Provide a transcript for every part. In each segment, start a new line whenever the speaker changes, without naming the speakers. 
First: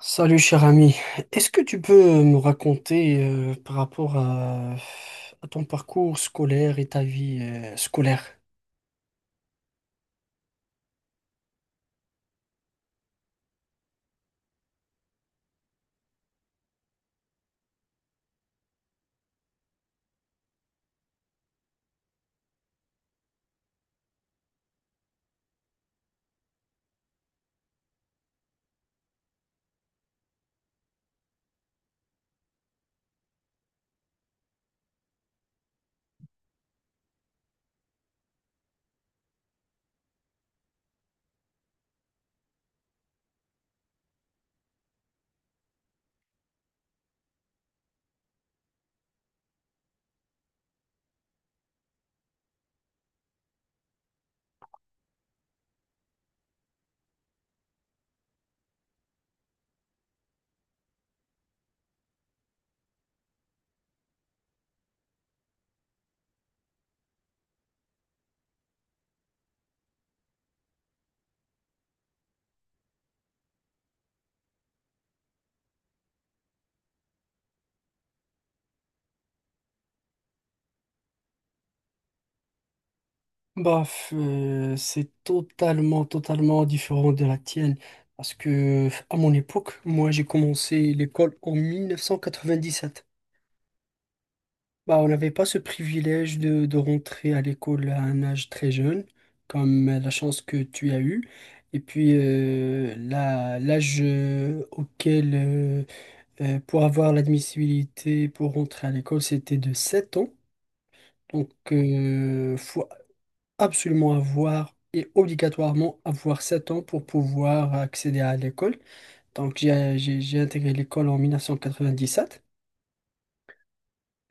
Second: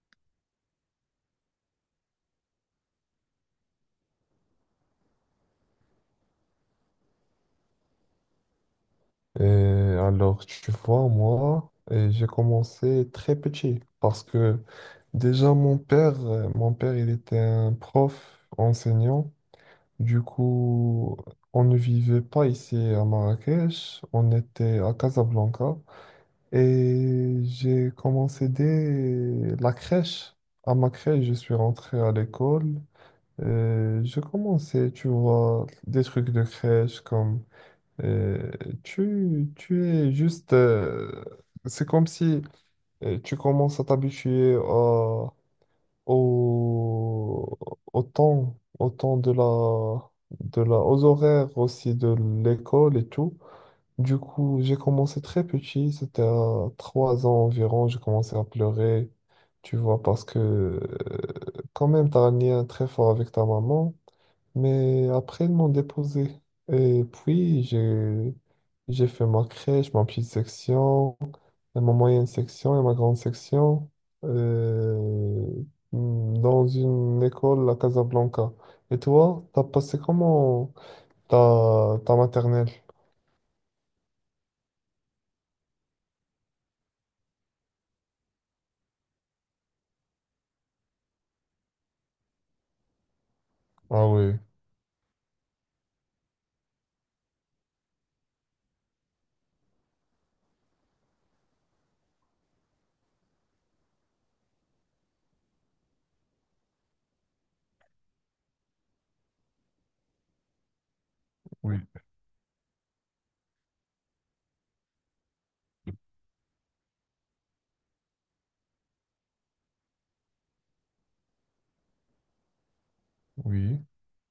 Salut cher ami, est-ce que tu peux me raconter par rapport à ton parcours scolaire et ta vie scolaire?
Et alors, tu vois, moi, j'ai commencé très petit parce que déjà mon père, il était un prof enseignant. Du coup, on ne vivait pas ici à Marrakech, on était à Casablanca et j'ai commencé dès la crèche. À ma crèche, je suis rentré à l'école. Et j'ai commencé, tu vois, des trucs de crèche comme euh, tu es juste... c'est comme si tu commences à t'habituer au, au temps de la, aux horaires aussi de l'école et tout. Du coup, j'ai commencé très petit, c'était à 3 ans environ, j'ai commencé à pleurer, tu vois, parce que quand même, tu as un lien très fort avec ta maman. Mais après, ils m'ont déposé. Et puis, j'ai fait ma crèche, ma petite section, et ma moyenne section et ma grande section euh, dans une école à Casablanca. Et toi, t'as passé comment ta maternelle?
C'est totalement différent de la tienne parce que à mon époque, moi j'ai commencé l'école en 1997.
Ah oui,
Bah, on n'avait pas ce privilège de rentrer à l'école à un âge très jeune, comme la chance que tu as eue. Et puis l'âge auquel pour avoir l'admissibilité pour rentrer à l'école, c'était de 7 ans. Donc,
oui,
il faut absolument avoir et obligatoirement avoir 7 ans pour pouvoir accéder à l'école. Donc, j'ai intégré l'école en 1997.
oui,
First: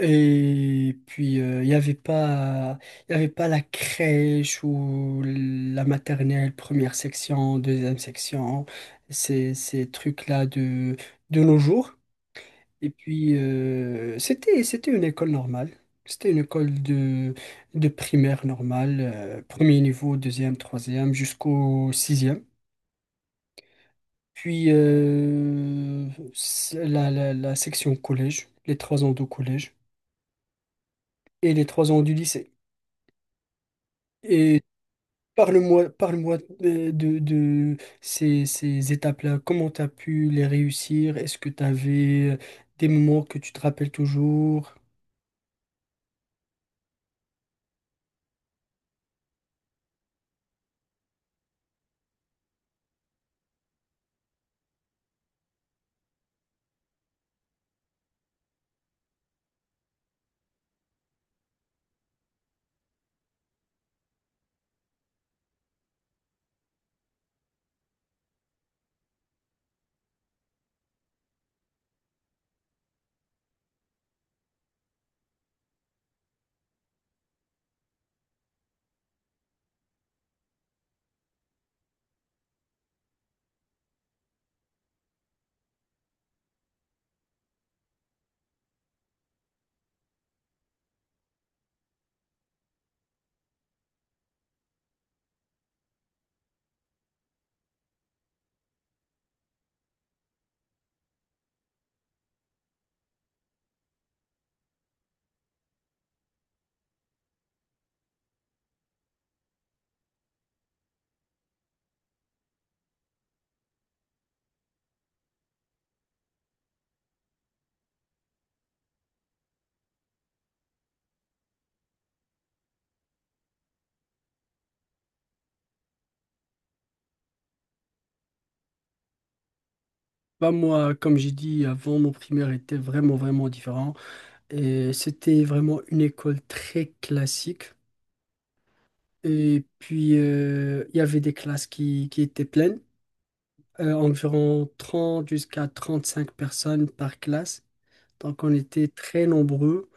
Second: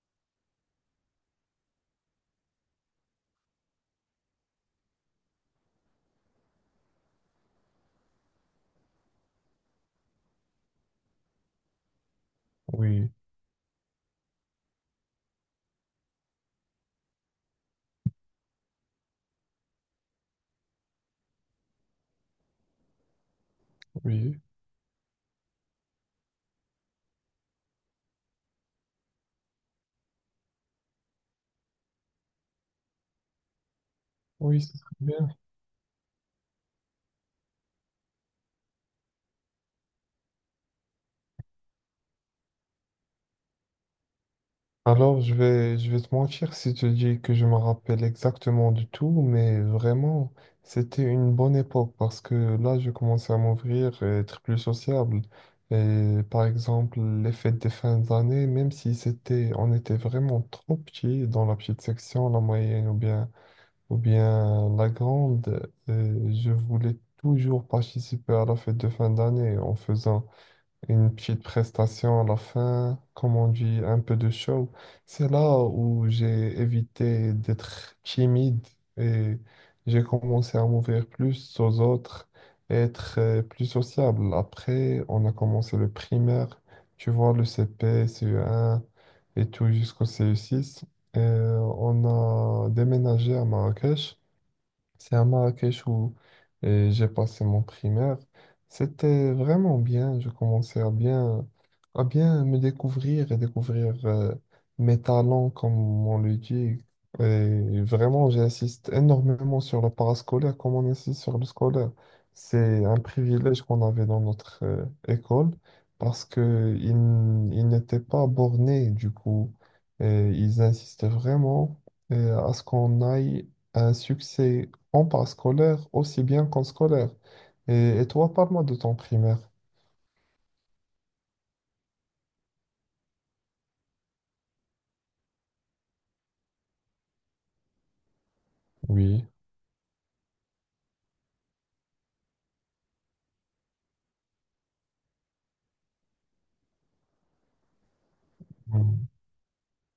Et puis, il y avait pas la crèche ou la maternelle, première section, deuxième section, ces trucs-là de nos jours. Et
oui,
puis, c'était une école normale. C'était une école de primaire normale, premier niveau, deuxième, troisième, jusqu'au sixième.
oui,
Puis, c'est la section collège, les 3 ans de collège et les 3 ans du lycée. Et
oui, c'est très bien.
parle-moi, parle-moi de ces étapes-là. Comment tu as pu les réussir? Est-ce que tu avais des moments que tu te rappelles toujours?
Alors, je vais te mentir si je te dis que je me rappelle exactement de tout, mais vraiment, c'était une bonne époque parce que là, je commençais à m'ouvrir et être plus sociable. Et par exemple, les fêtes des fins d'année, même si c'était, on était vraiment trop petits dans la petite section, la moyenne ou bien la grande, je voulais toujours participer à la fête de fin d'année en faisant une petite prestation à la fin, comme on dit, un peu de show. C'est là où j'ai évité d'être timide et j'ai commencé à m'ouvrir plus aux autres et être plus sociable. Après, on a commencé le primaire, tu vois, le CP, CE1 et tout jusqu'au CE6. Et on a déménagé à Marrakech. C'est à Marrakech où j'ai passé mon primaire. C'était vraiment bien. Je commençais à bien me découvrir et découvrir mes talents, comme on le dit. Et vraiment, j'insiste énormément sur le parascolaire, comme on insiste sur le scolaire. C'est un privilège qu'on avait dans notre école parce que ils n'étaient pas bornés, du coup. Et ils insistaient vraiment à ce qu'on aille à un succès en parascolaire aussi bien qu'en scolaire. Et toi, parle-moi de ton primaire.
Bah moi, comme j'ai dit avant, mon primaire était vraiment différent. Et c'était vraiment une école très classique.
Oui.
Et puis, il y avait des classes qui étaient pleines, environ 30 jusqu'à 35 personnes par classe. Donc, on était
Mm.
très nombreux.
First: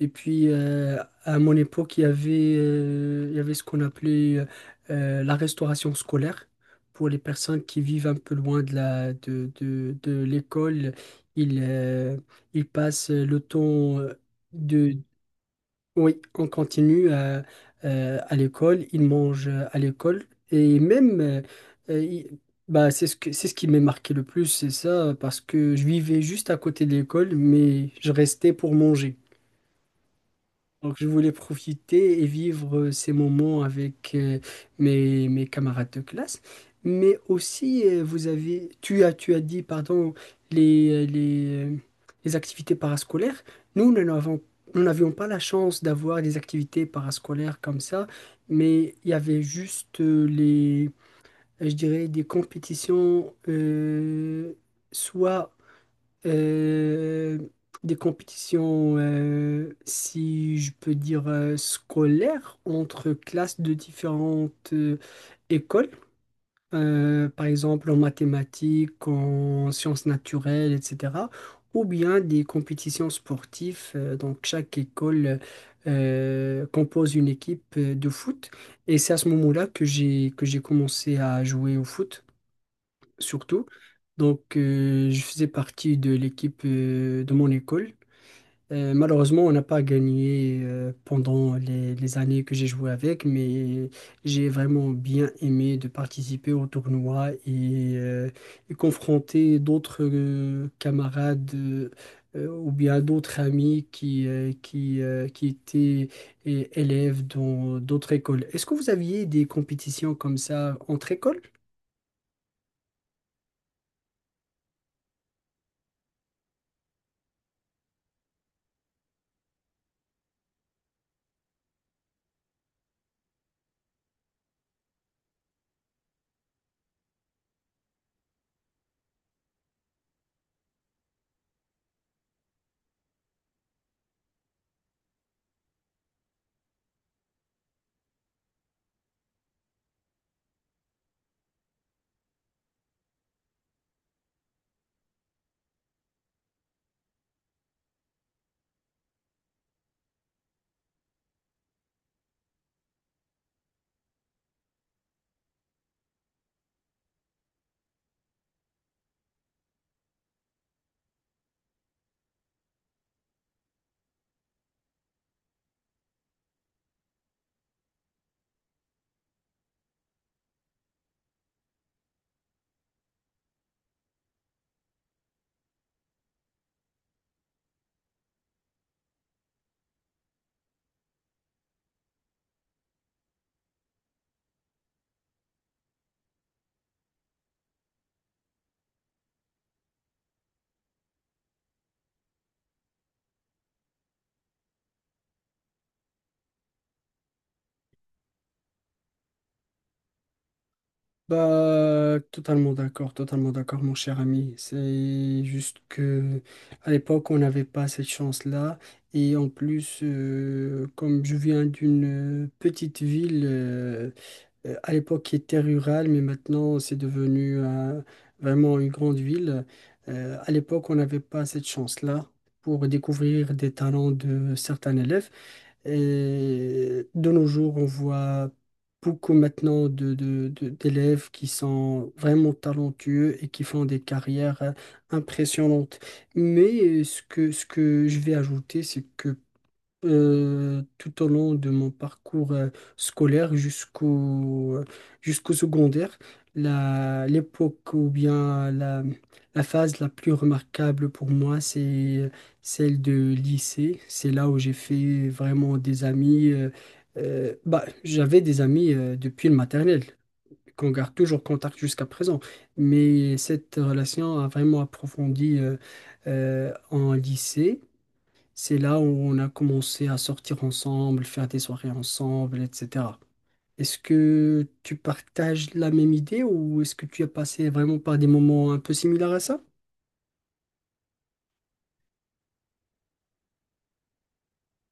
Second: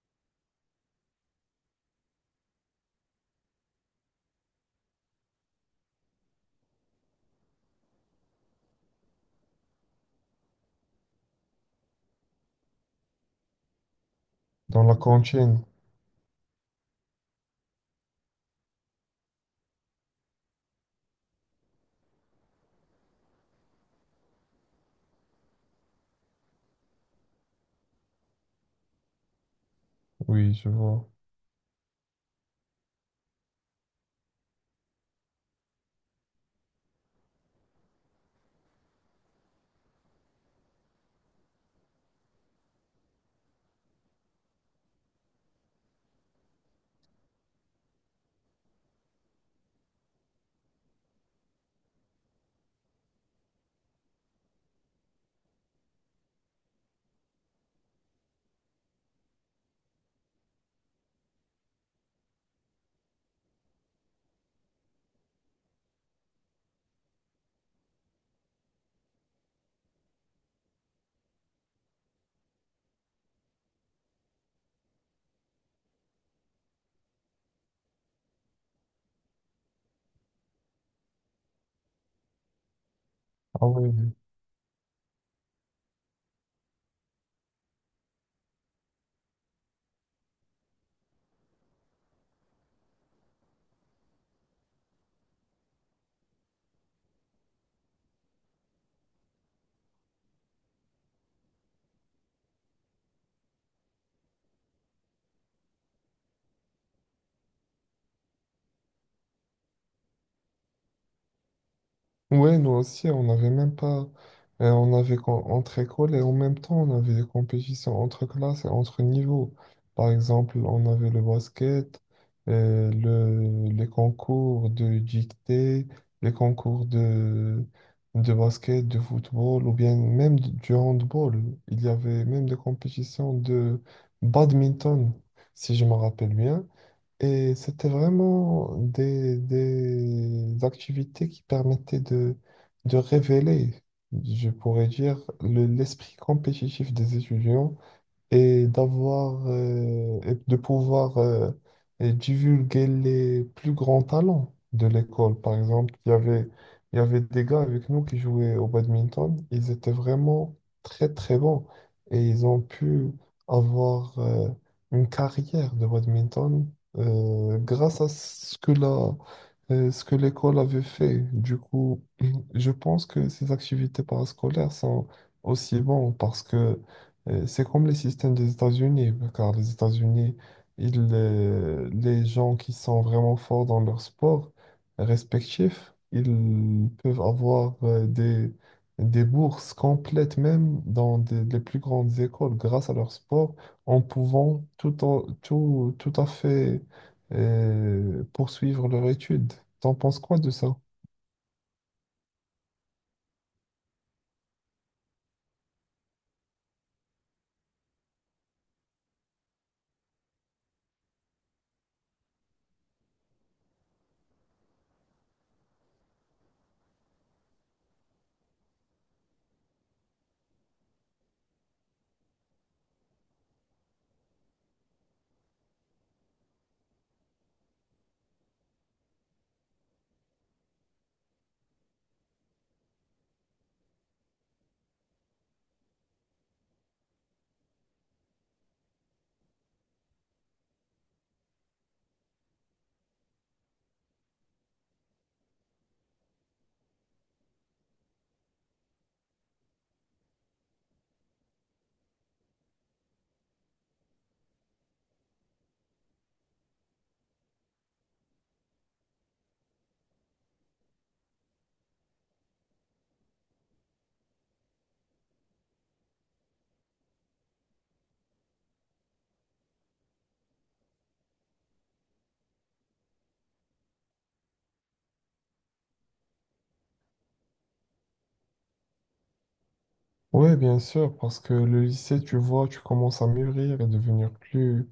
Et puis, à mon époque, il y avait ce qu'on appelait la restauration scolaire. Pour les personnes qui vivent un peu loin de de l'école, ils, euh, ils passent le temps
Dans la
de...
cantine.
Oui, on continue à l'école, ils mangent à l'école. Et même, euh, ils- bah, c'est ce qui m'a marqué le plus, c'est ça, parce que je vivais juste à côté de l'école, mais je restais pour manger.
Oui, je
Donc je
vois.
voulais profiter et vivre ces moments avec mes camarades de classe. Mais aussi, vous avez, tu as dit, pardon, les, euh, les, euh, les activités parascolaires. Nous, nous n'avons, Nous n'avions pas la chance d'avoir des activités parascolaires comme ça, mais il y avait juste je dirais, des compétitions, soit euh, des compétitions, si je peux dire, scolaires entre classes de différentes écoles, par exemple en mathématiques, en sciences naturelles, etc. Ou bien des compétitions sportives. Donc chaque école compose une équipe de foot. Et c'est à ce moment-là que j'ai commencé à jouer au foot surtout.
Ah oui. Oui.
Donc, je faisais partie de l'équipe de mon école. Malheureusement, on n'a pas gagné pendant les années que j'ai joué avec, mais j'ai vraiment bien aimé de participer au tournoi et confronter d'autres camarades ou bien d'autres amis qui étaient élèves dans d'autres écoles. Est-ce que vous aviez des compétitions comme ça entre écoles?
Ouais, nous aussi, on n'avait même pas. On avait entre écoles et en même temps, on avait des compétitions entre classes et entre niveaux. Par exemple, on avait le basket, le, les concours de dictée, les concours de basket, de football, ou bien même du handball. Il y avait même des compétitions de badminton, si je me rappelle bien. Et c'était vraiment des activités qui permettaient de révéler, je pourrais dire, l'esprit compétitif des étudiants et d'avoir et de pouvoir et divulguer les plus grands talents de l'école. Par exemple, il y avait des gars avec nous qui jouaient au badminton. Ils étaient vraiment très très bons et ils ont pu avoir une carrière de badminton grâce à ce que la ce que l'école avait fait. Du coup, je pense que ces activités parascolaires sont aussi bonnes parce que c'est comme les systèmes des États-Unis, car les États-Unis, les gens qui sont vraiment forts dans leur sport respectif, ils peuvent avoir des bourses complètes même dans les plus grandes écoles grâce à leur sport, en pouvant tout, tout, tout à fait poursuivre leur étude. T'en penses quoi de ça?
Bah, totalement d'accord, mon cher ami. C'est juste que à l'époque, on n'avait pas cette chance-là. Et en plus, comme je viens d'une petite ville, à l'époque qui était rurale, mais maintenant c'est devenu vraiment une grande ville. À l'époque, on n'avait pas cette chance-là pour découvrir des talents de certains élèves. Et de nos jours, on voit beaucoup maintenant d'élèves qui sont vraiment talentueux et qui font des carrières impressionnantes. Mais ce que je vais ajouter, c'est que tout au long de mon parcours scolaire jusqu'au secondaire. L'époque ou bien la phase la plus remarquable pour moi, c'est celle de lycée. C'est là où j'ai fait vraiment des amis. Bah, j'avais des amis depuis le maternel, qu'on garde toujours contact jusqu'à présent. Mais cette relation a vraiment approfondi en lycée. C'est là où on a commencé à sortir ensemble, faire des soirées ensemble, etc. Est-ce que tu partages la même idée ou est-ce que tu as passé vraiment par des moments un peu similaires à ça?
Oui, bien sûr, parce que le lycée, tu vois, tu commences à mûrir et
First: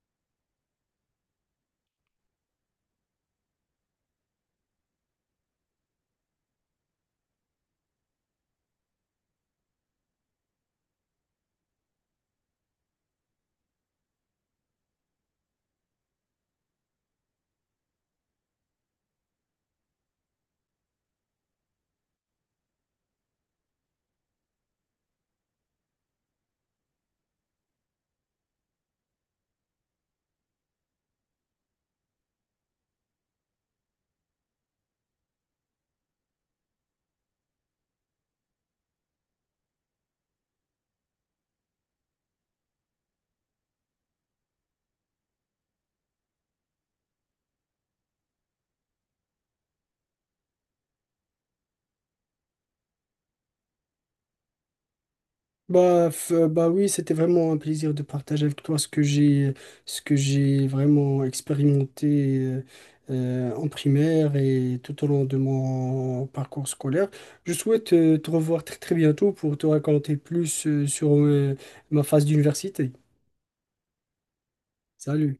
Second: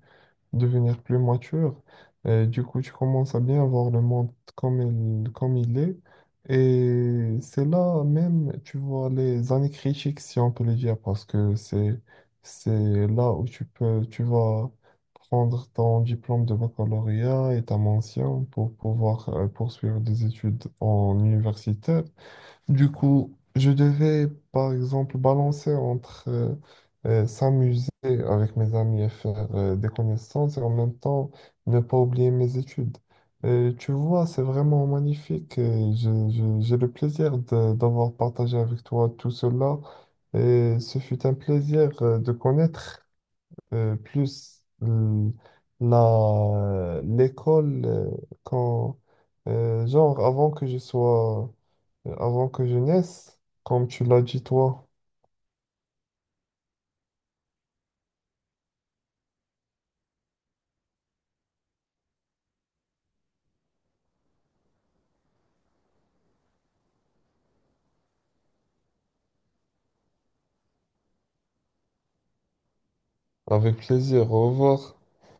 devenir plus mature. Du coup, tu commences à bien voir le monde comme il est. Et c'est là même, tu vois, les années critiques, si on peut le dire, parce que c'est là où tu peux, tu vas prendre ton diplôme de baccalauréat et ta mention pour pouvoir poursuivre des études en université. Du coup, je devais, par exemple, balancer entre s'amuser avec mes amis et faire des connaissances et en même temps ne pas oublier mes études. Et tu vois, c'est vraiment magnifique et j'ai le plaisir d'avoir partagé avec toi tout cela. Et ce fut un plaisir de connaître plus la, l'école quand, genre, avant que je sois avant que je naisse, comme tu l'as dit toi,
Bah oui, c'était vraiment un plaisir de partager avec toi ce que j'ai vraiment expérimenté en primaire et tout au long de mon parcours scolaire. Je souhaite te revoir très très bientôt pour te raconter plus sur ma phase d'université.
avec plaisir, au revoir.
Salut.